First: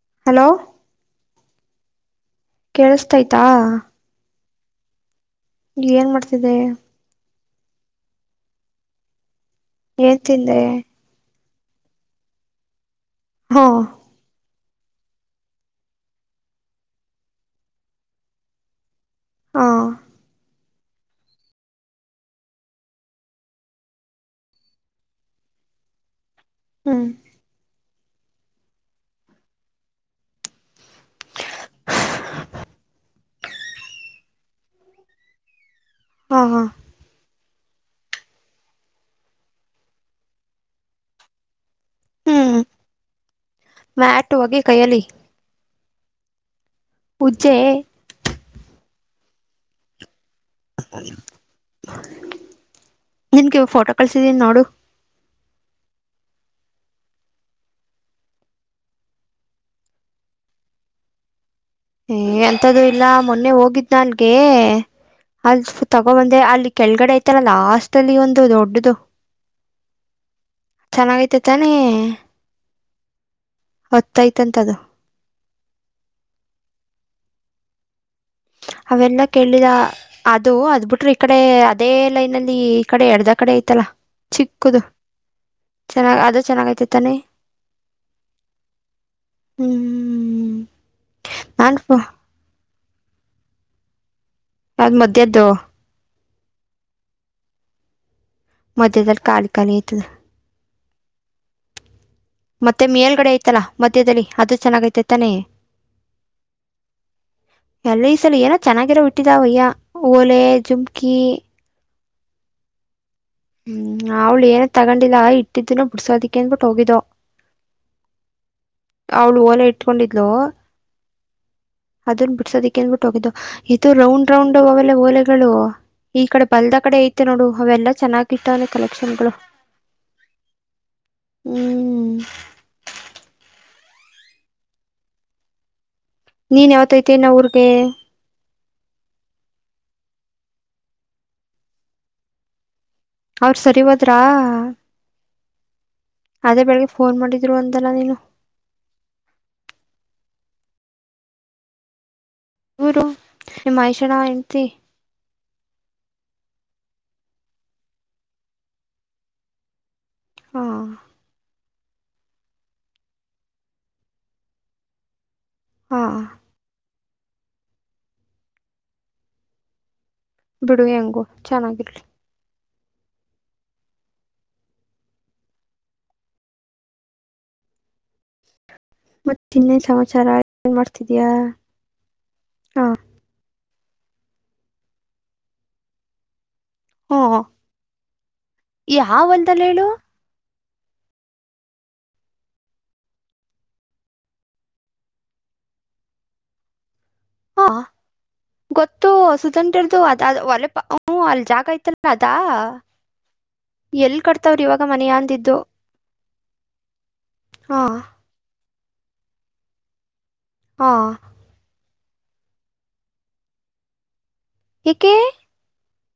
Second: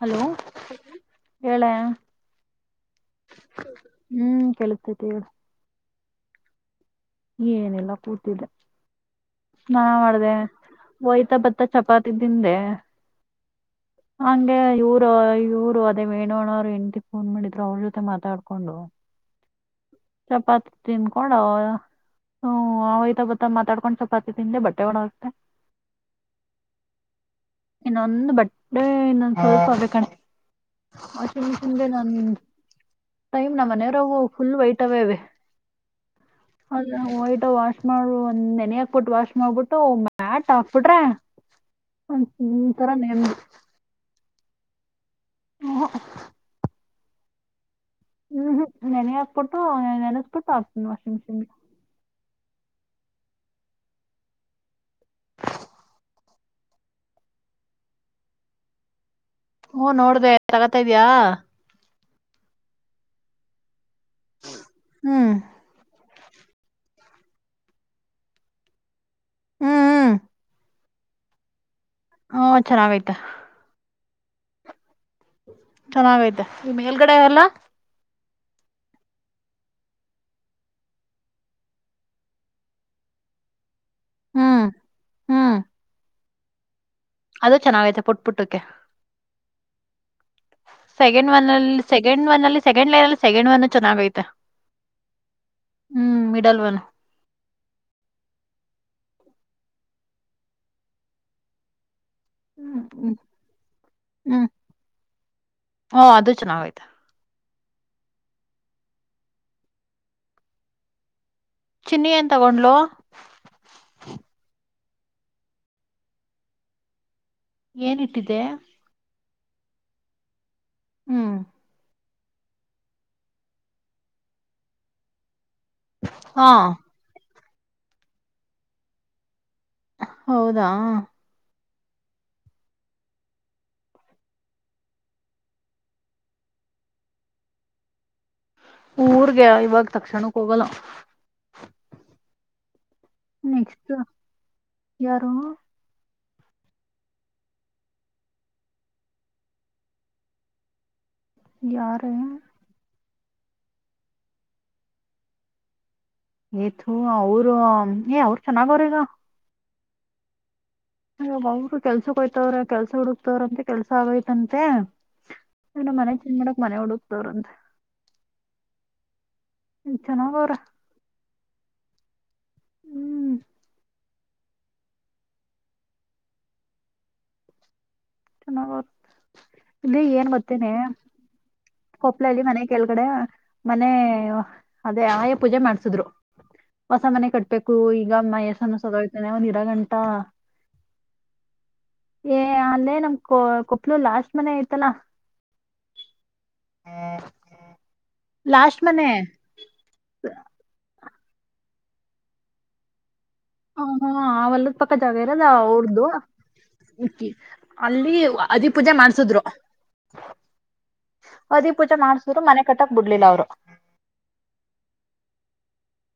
Hello ಹೇಳ ಕೇಳಸ್ತಾಯ್ತಾ ಕಲತದೆ ಏನ್ ಮಾಡ್ತಿದ್ದೆ ಏನಿಲ್ಲ ಕೂತಿದ್ದೆ ನಾ ಏನ್ ಮಾಡ್ದ ತಿಂದೆ ಒಯ್ತಪ ತ್ತ ಚಪಾತಿ ದಿಂದೆ ಹಾ ಹ ಇವ್ರು ಇವ್ರು ಅದೇ ಮೇಣೋಣ ಅವರು ಹೆಂಡತಿ ಫೋನ್ ಮಾಡಿದ್ರು ಅವ್ರ ಜೊತೆ ಮಾತಾಡ್ಕೊಂಡು ಹಾ ಚಪಾತಿ ತನ್ಕೊಂಡ ಹ್ಮ ಅವಯ್ತ ಬತ್ತ ಮಾತಾಡ್ಕೊಂಡ್ ಸ್ವಲ್ಪತಿ ತಿಿಂದೆ ಬಟ್ಟೆ ಒಡ ಆೋಗುತ್ತೆ ಹ್ಮ ಇನ್ನೊಂದು ಬಡ್ಡೆ ಇನ್ನೊಂದು ಸ್ವಲ್ಪ ಅವ್ರ ಕಾಣ ಹ ಚನ್ ಚಿಂದೆ ನಾನ ಟೈಮ್ ನ ಮನೆಯವರಾಗೂ ಫುಲ್ ವೈಟವ ಇವೆ ಹಾ ಹಾ ಅಟ ಶ್ ಮಾಡ ಒಂದ್ ನೆನೆ ಹಾಕ್ಬಿಟ್ಟ ವಾಶ್ ಮಾಡ್ಬಿಟ್ಟು ಮ್ಯಾಟ್ ಹಾಕ್ಬಿಟ್ರೆ ಹ್ಮ್ ತರ ನೇಮ ಹಟ್ಟ ಹೋಗಿ ಕೈಯಲಿ ಹ್ಮ ಪೂಜ್ಜೆ ಹ್ಮ್ ಹ್ಮ್ ನೆನಗೆ ಹಾಕ್ಬಿಟ್ಟು ನೆನೆಸ್ಬಿಟ್ಟು ಆಕ್ತನಿ ವಾಷಿಂಗ್ ಮಿಷಿನ್ಗೆ ನಿನ್ಗೆ ಫೋಟೋ ಕಳಸಿದೀಿ ನೋಡು [inaudible] ಹಓ ನೋಡ್ದ ತಗತ ಇದ್ಯಾ ಏ ಎಂತ್ದು ಇಲ್ಲ ಮೊನ್ನೆ ಹೋಗಿದ್ ನಲ್ಗೆ ಹ್ಮ್ ಅಲ್ ತ ಒಬ್ಬ ಮಂದೆ ಅಲ್ಲಿ ಕೆಳಗಡೆ ಐತಲ್ಲ ಲಾಸ್ಟ್ ಅಲ್ಲಿ ಒಂದು ದೊಡ್ಡದು ಹ್ಮ್ ಹ್ಮ್ ಚೆನ್ನಾಗೈತೆ ತಾನಿ ಹ್ಮ ಚೆನ್ನಾಗೈ್ತ ಹೊತ್ತಾಯ್ತಂತ ಅದು ಚೆನ್ನಾಗೈತೆ ಮೇಲ್ಗಡೆ ಎಲ್ಲ ಹ ಅವೆಲ್ಲ ಕೇಳಿದ ಅದು ಅದ್ ಬಿಿಟ್ರ ಈ ಕಡೆ ಅದೇ ಲೈನ್ಲ್ಲಿ ಈ ಕಡೆ ಎರದ ಕಡೆ ಐತಲ್ಲ. ಹ್ಮ್ ಚಿಕ್ಕದು ಹ್ಮ್ ಚೆನ್ನಾಗ ಅದು ಚೆನ್ನಾಗೈತೆ. ತಾನೆ ಅದು ಚೆನ್ನಾಗೈತೆ ಪುಟ್ ಪುಟ್ಟಕ್ಕೆ. ಹ್ಮ್್ಮ. ಸೆಕೆಂಡ್ ಒನ್ ಅಲ್ಲಿ ಸೆಕೆಂಡ್ ಒನ್ ಅಲ್ಲಿ ಸೆಕಂಡ್ ಲೈನ್ ಅಲ್ಲಿ ಸೆಕೆಂಡ್ ಒನ್ ಚೆನ್ನಾಗ ಐತೆ. ಯಾವದ್ ಮಧ್ಯದ್ದು. ಡಲ್ವನ್. ಮಧ್ಯದಲ್ಲಿ ಖಾಲಿ ಖಾಲಿ ಆಯ್ತಲ್ಲ. ಮತ್ತೆ ಹ್ಮ್ ಮೇಲ್ಗಡೆ ಐ್ತಲ್ಲಾ ಮಧ್ಯದಲ್ಲಿ ಹ್ಮ್ ಅದು ಚೆನ್ನಾಗೈತೆ ತಾನೆಯೇ. ಹ ಅದು ಚೆನ್ನಾಗ್ ಆಯ್ತಾ. ಎಲ್ಲ ಈ ಸಲ ಏನೋ ಚೆನ್ನಾಗಿರೋ ಹಟ್ಟಿದಾವಯ್ಯ ಓಲೆ ಜುಮ್ಕಿ. ಚಿನ್ನಿ ಏನ್ ತಗೊಂಡ್ಲು? ಹ್ಮ್ ಅವ್ಳು ಏನ ತಗೊಂಡಿಲ್ಲ ಇಟ್ಟಿದ್ದನ ಬಿಡ್ಸೋದಿಕ್ಕೆ ಅನ್ಬಿಟ್ಟು ಹೋಗಿದ್ದು. ಏನ ಇಟ್ಟಿದೆ. ಅವಳು ಓಲೆ ಇಟ್ಕೊಂಡಿದ್ಲು. ಹ್ಮ್. ಅದನ್ ಬಿಡ್ಸೋದಕ್ಕೆ ಅನ್ಬಿಟ್ಟು ಹೋಗಿದ್ದು ಇದು ರೌಂಡ್ ರೌಂಡ್ ಅವೆಲ್ಲ ಓಲೆಗಳು. ಈ ಕಡೆ ಹಾ ಬಲ್ದ ಕಡೆ ಐತೆ ನೋಡು ಅವೆಲ್ಲಾ ಚೆನ್ನಾಗಿಟ್ಟಾನೆ ಕಲೆಕ್ಷನ್ ಗಳು. ಹೌದಾ. ಹ್ಮ್. ನೀನ್ ಯಾವತ ೈತಿ ನ ಊರ್ಗೆ. ಊರ್ಗೆ ಇವಾಗ ತಕ್ಷಣಕ್ಕೆ ಹೋಗಲ್ಲ. ಅವ್ರ ಸರಿ ನೆಕ್ಸ್ಟ್ ಹೋದ್ರಾ? ಯಾರು ಅದೇ ಬೆಳಿಗ್ಗೆ ಫೋನ್ ಮಾಡಿದ್ರು ಅಂತಲ್ಲ ನೀನು. ಯಾರು? ಹೇ ಮಹೇಶಣ್ಣ ಹೆಂಡ್ತಿ. ಏತು ಅವರು ಏ ಅವ್ರು ಚೆನ್ನಾಗ ಅವ್ರ ಈಗ. ಹಾ ಒರು ಕೆಲ್ಸಕ್ಕೋಯ್ತವ್ರ ಕೆಲ್ಸ ಹುಡುಕ್ತವ್ರಂತೆ ಕೆಲ್ಸ ಆಗೈತಂತೆ. ನನ್ನ ಹಾ ಮನೆ ಚನ್ನ ಮಾಡಕ್ ಮನೆ ಹುಡುಕ್ತವ್ರಂತೆ. ಚೆನ್ನಾಗವ್ರ ಬಿಡು ಹೆಂಗು ಚೆನ್ನಾಗಿಲ್ರಿ. ಹ್ಮ್ ಚೆನ್ನ. ಮತ್ತೆ ಚನ್ನೇನ್ ಸಮಾಚಾರ ಏಏನ್ ಮಾಡ್ತಿದಯಾ? ಕೊಪ್ಲಲ್ಲಿ ಮನೆ ಕೆಳಗಡೆ ಮನೆ ಅದೇ ಆಯ ಪೂಜೆ ಮಾಡ್ಸಿದ್ರು. ಹೊಸ ಮನೆ ಹ್ಮ ಕಟ್ಬೇಕು ಈಗ ಮಸಾನ ಯಾವ ಸದತನೆೆ ಒಂದ ಇರ ಹೊಲ್ದಲ್ಲಿ ಹೇಳು ಗಂಟಾ, [inaudible] ಏ ಅಲ್ಲೇ ನಮ್ ಕೊ ಕೊಪ್ಲು ಲಾಸ್ಟ್ ಮನೆ ಐತಲ? ಹಾ ಲಾಸ್ಟ್ ಮನೆ ಗೊತ್ತು ಸುತಂತ್ರರ್ದು ಅದ ಅ ಒಲೆ, ಹ್ಮೂ ಅಲ್ ಜಾಗ ಯತಲ್ಲ ಅದಾ? ಹ ಹಾ ಎಲ್ ಕಟ್ತಾವ್ರಿ ಅವಲ್ಲದ್ ಇವಾಗ ಪಕ್ಕ ಮನೆಯ ಜಾಗ ಇರದ ಅಂದಿದ್ದು ಅವ್ರ್ದು. ಕಿ ಹಾ ಅಲ್ಲಿ ಅದಿ ಪೂಜೆ ಮಾಡ್ಸಿದ್ರು. ಹಾ. ಪೂಜಾ ಮಾಡ್ಸಿದ್ರು ಮನೆ ಕಟ್ಟಕ್ ಬಿಡ್ಲಿಲ್ಲ ಅವ್ರು. ಯಾಕೇ?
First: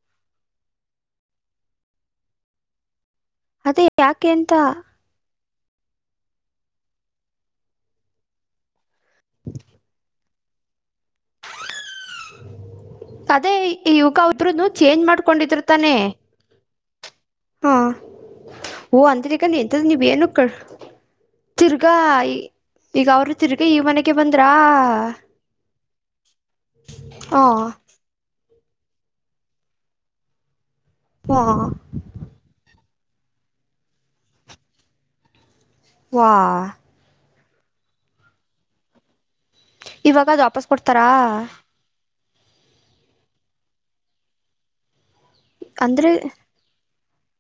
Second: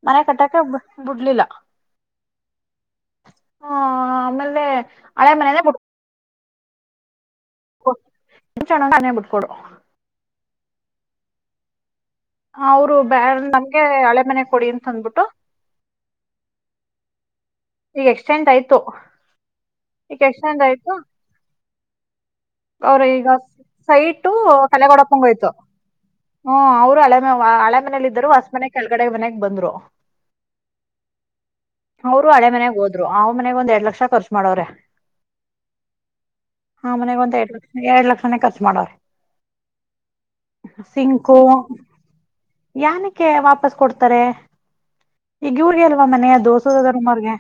ಮನೆ ಕಟ್ಟಕ ಬಿಡ್ಲಿಲ್ಲ. ಹಾ ಅದೇ ಯಾಕೆ ಅಂತ ಆಮೇಲೆ ಹಳೆ ಮನೆಯೇಡ್. ಚೇ ಬಿಟ್ಕೊಡು. ಅವರು ಬ ಅದೇ ನಮ್ಗೆ ಇವಾಗ ಹಳೆ ಮನೆ ಇಬ್ರನು ಕೊಡಿ ಅಂತ ಚೇಂಜ್ ಅಂದ್ಬಿಟ್ಟು. ಮಾಡ್ಕೊಂಡಿದ್ರು ತಾನೆ ಹಾ ಈಗ ಎಷ್ಟ ಎಷ್ಟೆಂಟ ಆಯ್ತು ಓ ಅಂದ್ರೆ ಈಗ ಎಂತದ್ ನೀವ್ ಈಗ ಏನು ಎಷ್ಟೆಂಟ ಆಯ್ತು. ತಿರ್ಗಾ ಅವ್ರ ಈಗ ಅವರು ತಿರ್ಗಿ ಈ ಮನೆಗೆ ಸೈಟ್ಟು ಬಂದ್ರಾ ಕಲೆಗೋಡಪ್ಪಂಗ ಹೋಯ್ತು. ಹ್ಮ ಅವ್ರು ಹಳೆ ಮ ಹ ಹಳೆ ಮನೇಲಿ ಇದ್ದರು ಹೊಸ ಮನ್ಗೆ ಕೆಳಗಡೆ ಮನ್ಾಗ ಬಂದ್ರು. ಹಾ ಅವರು ಹಳೆ ಮನೆಗ್ ಹೋದ್ರು ಅವ ಮನೆಗ ಒಂದ ಎರಡ್ ಲಕ್ಷ ಖರ್ಚು ಮಾಡವ್ರೆ ವಾ ಹಾ ಮನೆಗ್ ಒಂದ ಎಐಡ್ ಲಕ್ಷ ಎರಡ್ ಲಕ್ಷನೇ ಖರ್ಚು ಮಾಡವ್ರ ಇವಾಗ ಅದು ವಾಪಸ್ ಕೊಡ್ತಾರಾ ಸಿಂಕೋ ಯನಕ್ಕೆ ವಾಪಸ್ ಕೊಡ್ತಾರೆ ಈಗ ಇವ್ರಗೆ ಅಲ್ವಾ ಅಂದ್ರೆ ಮನೆಯ ದೋಸದ ದೊಡ್ ಉಮರ್ಗೆ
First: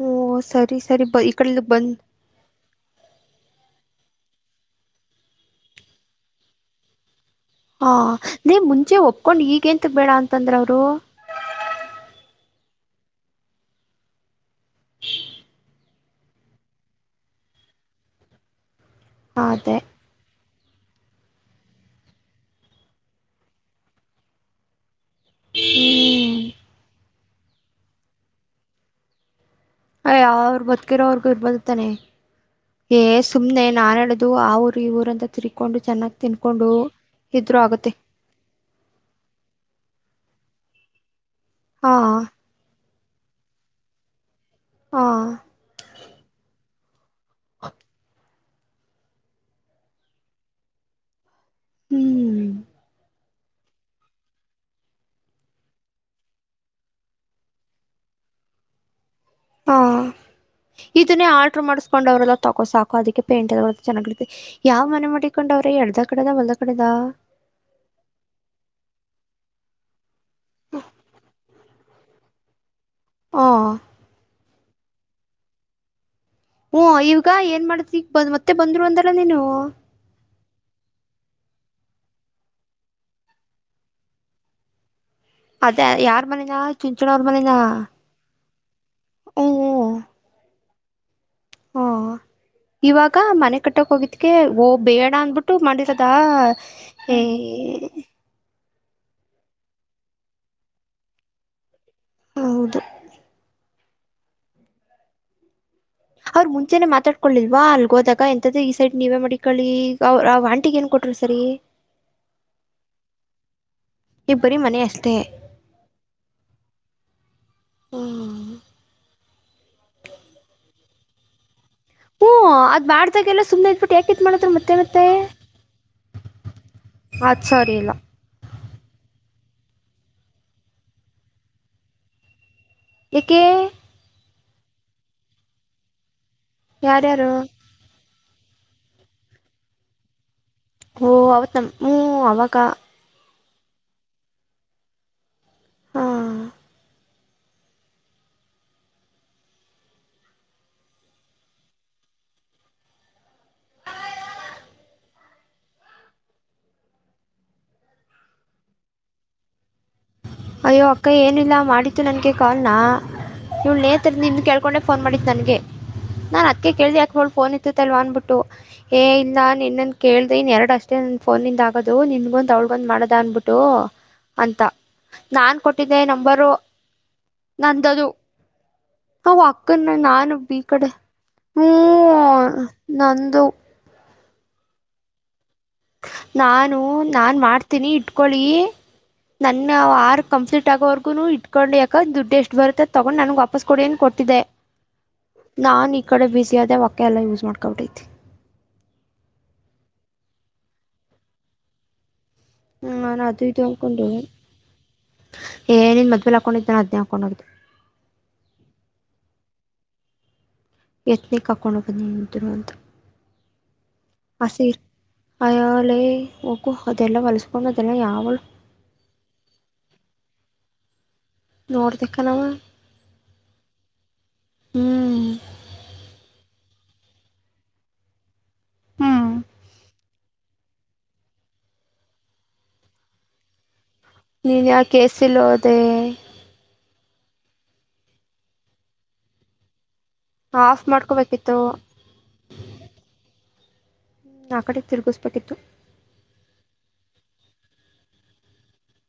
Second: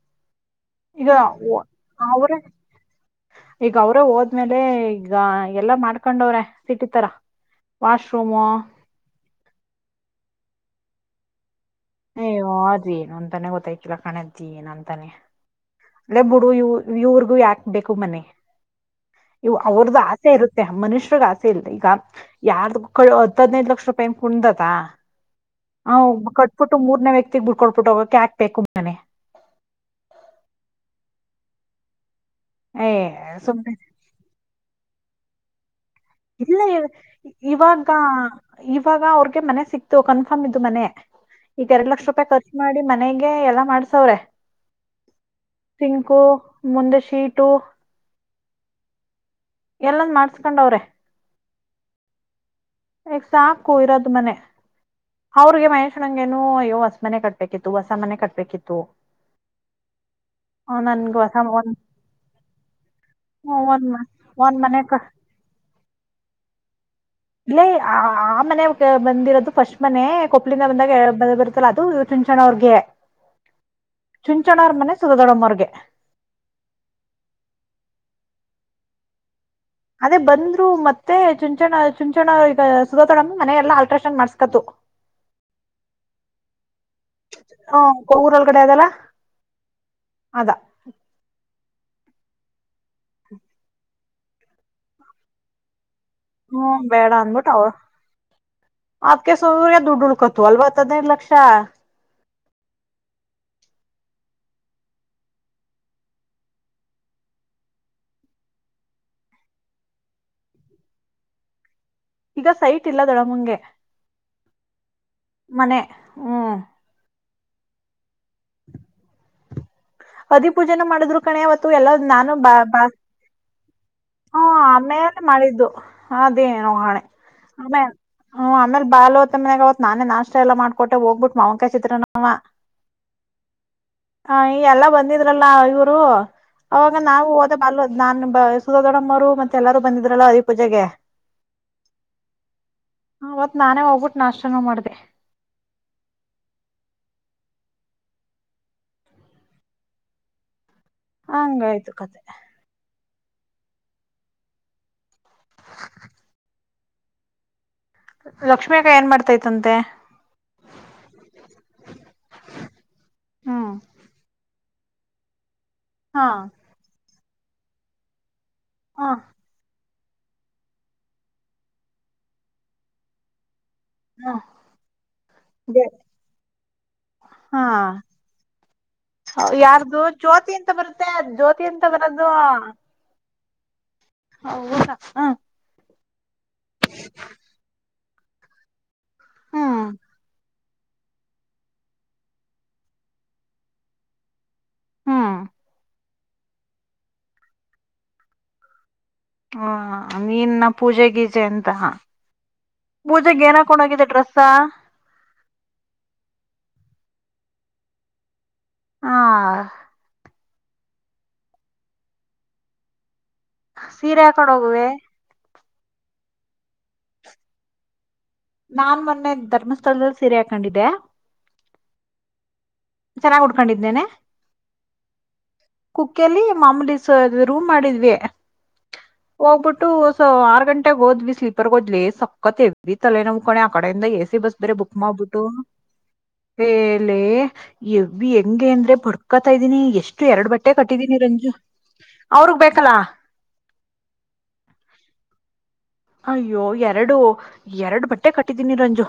ಹ್ಮ ಈಗ ಅವರ ಈಗ ಅವರ ಹೋದ ಆ್ಮೇಲೆ ಈಗ ಎಲ್ಲಾ ಮಾಡ್ಕೊಂಡವ್ರೆ ಸಿಟ್ಟಿ ತರ ಹಾ ವಾಶ್ರೂಮು ನೀ್ ಮುಂಚೆ ಒಪ್ಕೊಂಡ್ ಈಗಂತ ಬೇಡ ಅಂತಂದ್ರ ಅವರು ಅಯ್ಯೋ ಆದ್ರ ನು ಅಂತಾನೆ ಗೊತ್ತಾಯ್ತಿಿಲ್ಲ ಕಾಣದಿ ಏನ್ ಅಂತಾನೆ ಅಲ್ಲೇ ಬಿುಡು ಇ ಇವ್ರಗು ಯಾಕ್ ಬೇಕು ಮನೆ ಇವ ಅದೇ ಅವ್ರ್ದು ಆಸೆ ಇರುತ್ತ ಮನುಷ್ಯಗೆಲ್ಲ ಈಗ ಯಾರ್ದ ಕ ಹದ ಹದಿನೈದು ಲಕ್ಷ ರೂಪಾಯಿ ಕುೊಂಡದತ್ತಾ ಹ ಹ್ಮ್ ಮೂರ್ನ ವ್ಯಕ್ತಿಗ್ ಬಿಡ್ಕೊಳ್ಬಿಟ್ಟ ಹೋಗಕಕ್ಕೆ ಹಾಕ್ಬೇಕುನೆ ಇಬದುತ್ತಾನೆ ಏ ಸುಮ್ನೆ ನಾನನ್ ಹೇಳದು ಆ ಊರು ಇ ಊರ ಅಂತ ತಿರಿಕೊಂಡು ಇಲ್ಲ ಇವಾಗ ಇವಾಗ ಅವ್ರಗೆ ಮನೆ ಸಿಕ್ ಇತ್ತು ಕನ್ಫರ್ಮ್ ಇದು ಮನೆ ಈಗ ಎರಡ್ ಹಾ ಲಕ್ಷ ರೂಪಾಯಿ ಖರ್ಚು ಮಾಡಿ ಮನೆಗೆ ಎಲ್ಲಾ ಮಾಡ್ಸವ್ರ ಹಾ ಕ ಮುಂದಶೀಟು ಎಲ್ಲಂದ ಮಾಡ್ಸ್ಕೊಂಡವ್ರೆ ಹ್ಮ್ ಎ ಸಾ ಕೊಯರದು ಮನೆ ಅವ್ರಿಗೆ ಮಹೇಶ್ನಗೆೇನು ಅಯ್ಯೋ ಹೊಸ ಮನೆ ಕಟ್ಬೇಕಿತ್ತು ಹೊಸ ಮನೆ ಕಟ್ಬೇಕಿತ್ತು ಹಾ ಆ, ನನ್ಗೆ ಇದನ್ನೇ ಹೊಸ ಆರ್ಟ್ರರ್ ಒಂದ್ ಮಾಡಸ್ಕೊಂಡ್ ಅವ್ರರೆಲ್ಲ ತೊಕೋ ಸಾಕು ಅದಕ್ಕೆ ಪೇಂಟ್ ಹ್ಮ್, ಒಂದ್ ಮ- ಚೆನ್ನತೆ ಒಂದ್ ಯಾವ್ ಕ- ಮನೆ ಮಾಡಿಕೊಂಡು ಅವ್ರೀ ಎರ್ಡ ಕಡೆದ ಒಂದ ಕಡೆದಾ ಇಲ್ಲೇ ಆ ಮನೆ ಬಂದಿರೋದು ಫಸ್ಟ್ ಮನೆ ಕೊಪ್ಪಲಿಂದ ಬಂದಾಗ ಬಂದ ಬರುತ್ತಲ್ಲ ಅದು ಚುಂಚಣ ಅವರ್ಗೆ ಹ ಚುಂಚಣ ಅವ್ರ ಮನೆ ಸುುದ ದೊಡಮ್ಮರ್ಗೆ ಹ ಈವಗ ಏನ್ ಮಾಡ್ತಿ ಈಗ ಬ್ ಮತ್ತೆ ಬಂದ್ರು ಅಂದಲ್ಲ ನೀನು ಅದೇ ಬಂದ್ರು ಮತ್ತೆ ಚುಂಚಣ ಚುಂಚಣ ಈಗ ಸುುದೋತೊಡಂದ ಮನ ಎಲ್ಲಾ ಅಲ್ಟ್ರಾಸೌಂಡ್ ಮಾಡ್ಸ್ಕತು ಅದ ಯಾರ್ ಮನನಾ ಚುಂಚನ ಅವ್ರ ಮನನಾ ಹ್ಮ ಅದಾ ಹಾ ಇವಾಗ ಮನೆ ಕಟ್ಟಕ್ ಹೋಗಿದಗೆ ಹಓ್ ಬೇಡ ಅಂದಬಿಟ್ಟು ಮಾಡ ದಾ ಹ್ಮ ಆಕ ಸೂರ್ಯ ದುಡ್ಡುಡ್ಕತು ಅಲ್ವತ್ತು ಅದೇರ್ ಲಕ್ಷ್ಯ ಹೌದು ಅವ್ರ್ ಮುಂಚೆನೆ ಮಾತಾಡ್ಕೊೊಳ್ಳಿಲ್ವಾ ಅಲ್ಗೋದಾಗ ಎಂತದ್ದ ಈ ಸೈಡ್ ನೀವೇ ಮಾಡಿಿಕೊಳ್ಳಳಿ ಅವ ಆ ವಂಟಿಗೆ ಏನ್ ಕೊಟರು ಸರಿ ಈಗ ಸೈಟ್ ಇಲ್ಲ ದೊಡಮುಂಗೆ ಈಗ ಬರೀ ಮನೆ ಅಷ್ಟೇ ಮನೆ ಹ್ಮ್ ಹ್ಮ್ ಅದಿ ಪೂಜೆನ ಮಾಡಿದ್ರು ಕಣ ಅವಾವತ್ತು ಎಲ್ಲ ನಾನು ಹ್ಮ ಬಾ ಬಾ ಅದ್ ಮಾಡ್ದಾಗೆಲ್ಲ ಸುಮ್ನೆ ಇದ್ಬಿಟ್ಟು ಯಾಕೆ ಇದ್ ಹಾ ಮಾಡತ್ರ ಮತ್ತೆ ಮತ್ತೆ ಆಮೇಲೆ ಮಾಡಿದ್ದು ಅದೇನು ಹಣೆ ಅದ್ ಸರಿ ಆಮೇ ಇಲ್ಲ ಹ ಆಮೇಲೆ ಬಾಾಲ ಮನ್ಯಾಗ ಅವತ್ ನಾನ ನಾಷ್ಟ ಎಲ್ಲ ಮಾಡ್ಕೊಟ್ಟ ಹೋಗ್ಿು ಮಾವಂಕಾಯ ಚಿತ್ರನವ ಎಕೆ ಹ ಈ ಎಲ್ಲ ಬಂದಿದ್ರಲ್ಲಾ ಇವರು ಅವಾಗ ನಾವು ಯಾರ್ಯಾರು ಹೋದ ಬ ನಾನ್ ಸ ದಡಮ್ಮರುತ್ತೆಲ್ಲಾರರು ಬಂದಿದ್ರಲ್ಲ ಅ ಓ ಅವ್ತಂ ಹ ಅವಕ ಅವತ್ ನಾನೇ ಹೋಗ್ಬಿಟ್ಟು ನಾಷ್ಟಾನ ಮಾಡ್ದ ಹಾ ಹಂಗಾಯ್ತು ಕತೆೆ ಲಕ್ಷ್ಮಿ ಅಗಾಯ ಏನ್ ಮಾಡ್ತಾ ಇತ್ಂತೆ ಅಯ್ಯೋ ಅಕ್ಕ ಏನಿಲ್ಲ ಮಾಡಿು ನನ್ಗೆ ಕಾಲ್ ನ ಹ್ಮ್ ಇವ ನೇತರ ನಿಮ ಕ ಕಕೊಂಡೆ ೋನ್ ಮಾಡಿ ನನ್ಗೆ ಹಾ ನಾನ್ ಅಕ್ಕಕ್ಕೆ ಕೇಳ್ದಿ ಯಾಕೋಳ ೋನ್ ಇತ್ತ ಅಲ್ವಾ ಅನ್ಬಿಟ್ಟು ಏ ಹ ಇಲ್ಲ ನ ನಿ ಇನ್ನನ್ ಕೇಳ್ದಿನ್ ಎರಡು ಅಷ್ಟೇ ನನ್ನ ಫೋನಿಂದ ಆಗೋದು ನಿನ್ಗೊಂದು ಅವ್ಳಗೊಂದು ಮಾಡೋದ ಅನ್ಬಿಟ್ಟು ಹ ಅಂತ ನಾ ಕೊಟ್ಟಿದ್ದೆ ನಂಬರು ನಂದದು ಹಾ ಹ ಅಕ್ಕನ ಯಾರ್ದು ನಾನು ಜ್ಯೋತಿ ಬಿ ಈ ಅಂತ ಕಡೆ ಬರುತ್ತೆ ಜ್ಯೋತಿ ಹೂ ಅಂತ ಬರದು ನ ಒಂದು ಹೌದ ಹ ನಾನು ನಾನ್ ಮಾಡ್ತೀನಿ ಇಟ್ಕೊಳ್ಳಿ ನನ್ ಹ್ಮ್ ಆರ್ ಕಂಪ್ಲೀಟ್ ಆಗೋವಗೂನು ಇಟ್ಕೊಂಡು ಯಾಕ ದುಡ್ಡು ಎಷ್ಟು ಬರುತ್ತೆ ತಗೊಂಡ್ ನನ್ಗೆ ವಾಪಸ್ ಕೊಡಏನ್ ಕೊಟ್ಟ ಮಪ್ಪಿದೆ ಹ್ಮ್ ನಾನ್ ಈ ಕಡೆ ಬಿಸಿ ಅದೇ ಅವಕ್ಕ ಎಲ್ಲ ಯೂಸ್ ಮಾಡ್ಕೊಟ್ಟೈತಿ ಹಾ ನೀನ್ನ ಪೂಜೆಗೀಜೆ ಅಂತ ಹೂ ನಾನ ಅದು ಪೂಜೆಗೆ ಏನ ಇದು ಹಾಕೊಂಡ್ ಹೋಗಿದ್ದೆ ಅನ್ಕೊಂಡು ಡ್ರೆಸ್ಸ ಏನಿನ್ ಮದ್ವೆೇಲೆ ಹಾಕೊಂಡಿದ್ದಾನ ಅದ್ನ ಕದು ಆ ಯತ್ನೆ ಕಕೊಂಡು ಬಂದಿಿದರು ಅಂತ ಸೀರೆ ಆ ಹಾಕೊಂಡ ಸೀರೆ ಹೋಗುವೆ ಅಯ್ಯೋಲೇ ಹೋಗು ಅದೆಲ್ಲ ಹೊಲಸ್ಕೊಂಡು ಅದೆಲ್ಲ ಯಾವಲ್ ನಾನ್ ಮೊನ್ನೆ ಧರ್ಮಸ್ಥಳದಲ್ಲಿ ಸೀರೆ ಹಾಕೊಂಡಿದ್ದೆ ನೋಡ್ತೆೇಕನವ ಚೆನ್ನಾಗ್ ಉಟ್ಕೊಂಡಿದ್ದೇನೆ ಹ್ಮ್ ಕುಕ್ಕೆಲ್ಲಿ ಮಾಮೂಲಿಿಸುವದ ರೂಮ್ ಮಾಡಿದ್ವಿ ಹ್ಮ್ ಹೋಗ್ಬಿಟ್ಟುಸ ಆರ್ ಗಂಟೆಗ್ ಹೋದ್ವಿ ಸ್ಲೀಪರ್ ಹದ್ಲಿ ಸಕ್ಕತ್ತವಿ ತಲೆ ನಮ್ ಕಣೆ ಆ ಕಡೆಯಿಂದ ಎ ಸಿ ಬಸ್ ನೀನ್ ಬೇರೆ ಯಾಕೆ ಬುಕ್ ಕೇಸಿಲ್ಲ ಮಾಡ್ಬಿಟ್ಟು ಹೋದೆ ಅಲ್ಲೇ ಹೆವಿ ಹೆಂಗೆ ಅಂದ್ರೆ ಬಡ್ಕತಾ ಇದ್ದೀನಿ ಎಷ್ಟು ಅಷ್ಟು ಎರಡು ಬಟ್ಟೆ ಆಫ್ ಕಟ್ಟಿದ್ದೀನಿ ರಂಜಿ ಮಾಡ್ಕೋಬೇಕಿತ್ತು ಅವ್ರಗ್ ಬೇಕಲ್ಲ ಆ ಕಡೆ ತಿರುಗಿಸ್ಬೇಕಿತ್ತು ಅಯ್ಯೋ ಎರಡು ಎರಡು ಬಟ್ಟೆ ಕಟ್ಟಿದ್ದೀನಿ ರಂಜು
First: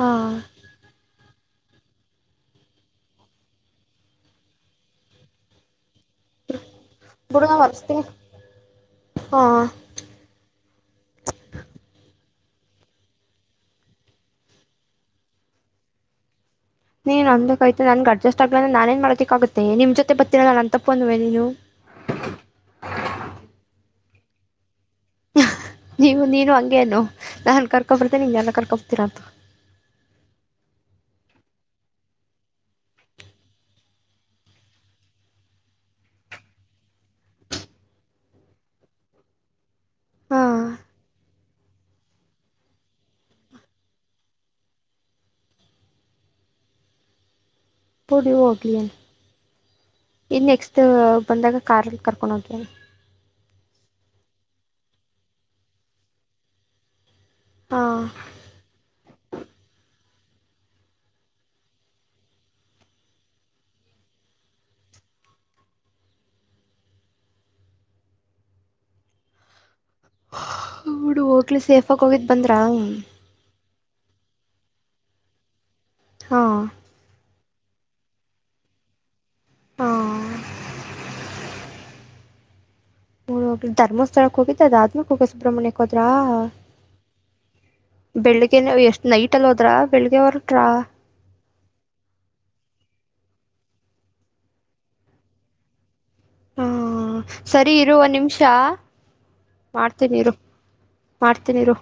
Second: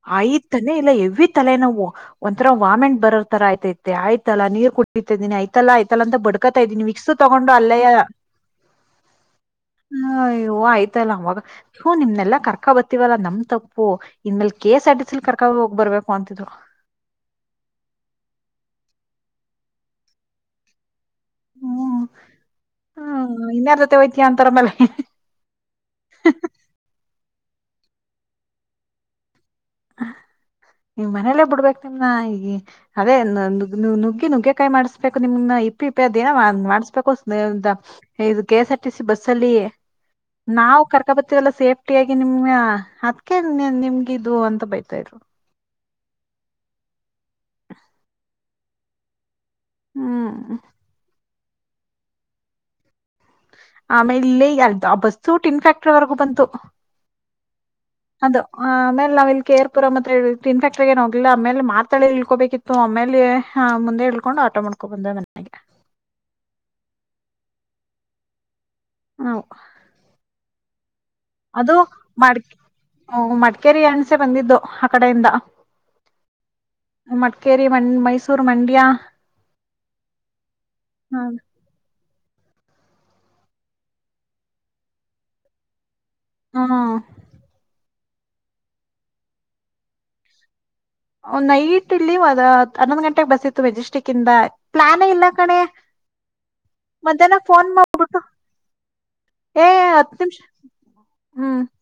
ಹಾ ಆಯ್ತಾನೆ ಇಲ್ಲ ಹೆವಿ ತಲೆನೋವು ಒಂಥರ ವಾಮೆಂಟ್ ಬರೋ ತರ ಆಯ್ತೈತೆ ಆಯ್ತಲ್ಲಾ ನೀರ್ ಕುಟ್ಟತಿನಿ ಆಯ್ತಲ್ಲಾಯ್ತ ಮಲ್ಲ ಅಂತ ಬಡ್ಕತಾ ಇದೀನಿ ವೀಕ್ಸ್ ಬಿಡು ತಗೊಂಡು ನಾ ಅಲ್ಲಯ ಹೊಲಿಸ್ತೀನಿ ಹಾ ಹಾ ಆಯ್ತು ಅವಾಗ ಥು ನಿಮ್ನೆಲ್ಲ ಕರ್ಕ ಬರ್ತೀವಲ್ಲಾ ನಮ್ ತಪ್ಪು ಇಲೆ ಕೆ ಎಸ್ ಆರ್ ಸಿಲಿ ಕರ್ಕ ಹೋಗ್ರ್ಬೇಕು ಂತಿದ್ರು ನೀನ್ ನೊಂದ ಕೈತೆ ನನ್ಗೆ ಅಡ್ಜಸ್ಟ್ ಆಗ್ಲ ಅ್ರ ನನ್ ನ್ ಮಾಡೋಕ್ಕಾಗುತ್ತೆ ನಿಮ್ೊತೆ ಬರ್ತ್ತನಲ್ಲ ನಂದೇ ತಪ್ಪು ಅ ಒಪ್ಪನ್ವನು ಹ್ಮ್ ಐತಿ ಅಂತರ ಮೇಲೆ ನೀವು ನೀನು ಹಂಗೇನು ನಾನ್ ಕರ್ಕೊಬಿರ್ತೇನೆ ನಿನ ಕರ್ಕೊತೀರಾಂತ [unintelligible] ನಿವ್ ಮನೇಲ್ಲೇ ಬಿಡ್ಬೇಕ್ ನಿಮ್ನ ಈ ಅದೇಗ್್ ನುಗ್ಗಿ ನುಗ್ಗೆಕಾಯಿ ಮಾಡ್ಸ್ಬೇಕು ನಿಮ್ನ ಇಪ್ಪ ಇಪ್ಪೆ ಅದೇನ ಮಾಡ್ಸ್ಬೇಕು ಇದು K S R T C bus ಅಲ್ಲಿ ಹಾಂ ನಾವು ಕರ್ಕ ಬತೀವಲ್ಲ ಸೇಫ್ಟಿಿಯಾಗಿಿ ನಿಮ್ ಅದಕ ನಿಮ್ಗಿದದು ಬೈತಾ ಇದ್ರು ಕೊಡಿ ಹೋಗ್ಲಿ ಈ ಹ್ಮ್ ನೆಕ್ಸ್ಟ್ ಬಂದಾಗ ಕಾರಲ್ಲಿ ಕರ್ಕೊಂಡು ಹೋಗ್ಿ ಆಮೇ ಇಲ್ಲೇ ಯಾರು ಆ ಬಸ್ಸು ಟಿನ್ ಫ್ಯಾಕ್ಟ್ರಿ ವರೆಗೂ ಬಂತು ಹಾಂ ಅದು ಆ ಆಮೇಲೆ ನಾವ್ ಇಲ್ಲಿ ಕೆ ಆರ್ ಪುರಂ ಮತ್ತೆ ಇನ್ ಫ್ಯಾಕ್ಟ್ರ ಏ ಹೋಗಿಲ್ಲ ಆಮೇಲೆ ಮಾರ್ತಳ್ಳಿ ಇಳ್ಕೋಬೇಕಿತ್ತು ಆಮೇಲೆ ಮುಂದೆ ಇಳ್ಕೊಂಡು ಆಟೋ ಮಾಡ್ಕೊಬ ಬಂದು ಇದಾನೆ ಹ ಹ ಬಿಡು ಹೋಗ್ಲಿ ಅದು ಸೇಫಾಗಿ ಹೋಗಿದ್ದು ಮಾಡ್ಕ್ ಬಂದ್ರಾ ಹಾಂ ಮಡ್ಕೆ ಕೆರಿ ಅಣಸೆ ಇಂದ ಬಂದಿದ್ದು ಆ ಕಡೆಯಿಂದ ಸರಿ ಮ ಮೈಸೂರು ಮಂಡ್ಯ ಹಾಂ ಹ್ಮರೀ. [unintelligible] ರೀ ಧರ್ಸ್ಥಳಕ್ಕೆ ಹೋಗಿದ್ದ ಅದ ಆದ್ಮೇಲೆಠ ಸುಬ್ರಹ್ಮಣ್ಯಕ್ಕೆ ಹೊ ತ್ರಾ ಬೆಳಿಗ್ಗೆ ಎಷ್ಟ್ ನೈಟ್ ಅಲ್ಲಿ ಹೋದ್ರಾ ಬೆಳಿಗ್ಗೆ ಹೊರಟ್ರಾ. ಒನ್ ನೈಟ್ ಇಲ್ಲಿ ಒಂದ್ ಹನ್ನೊಂದ್ ಗಂಟೆಗೆ ಬಸ್ ಹತ್ಬೇಕ್ ಮೆಜೆಸ್ಟಿಕ್ ಇಂದ ಪ್ಲಾನೆ ಇಲ್ಲ ಕಣೆ. ಹಾಂ ಮಧ್ಯಾಹ್ನ ಫೋನ್ ಸರಿ ಇರು ಒಂದು ಮಾಡ್ಬಿಟ್ಟು. ನಿಮಿಷ ಏ ಹತ್ ಮಾಡ್ತೀನಿ ಇರು ನಿಮಿಷ ಹ್ಮ್. ಮಾಡ್ತೀನಿ ಇರು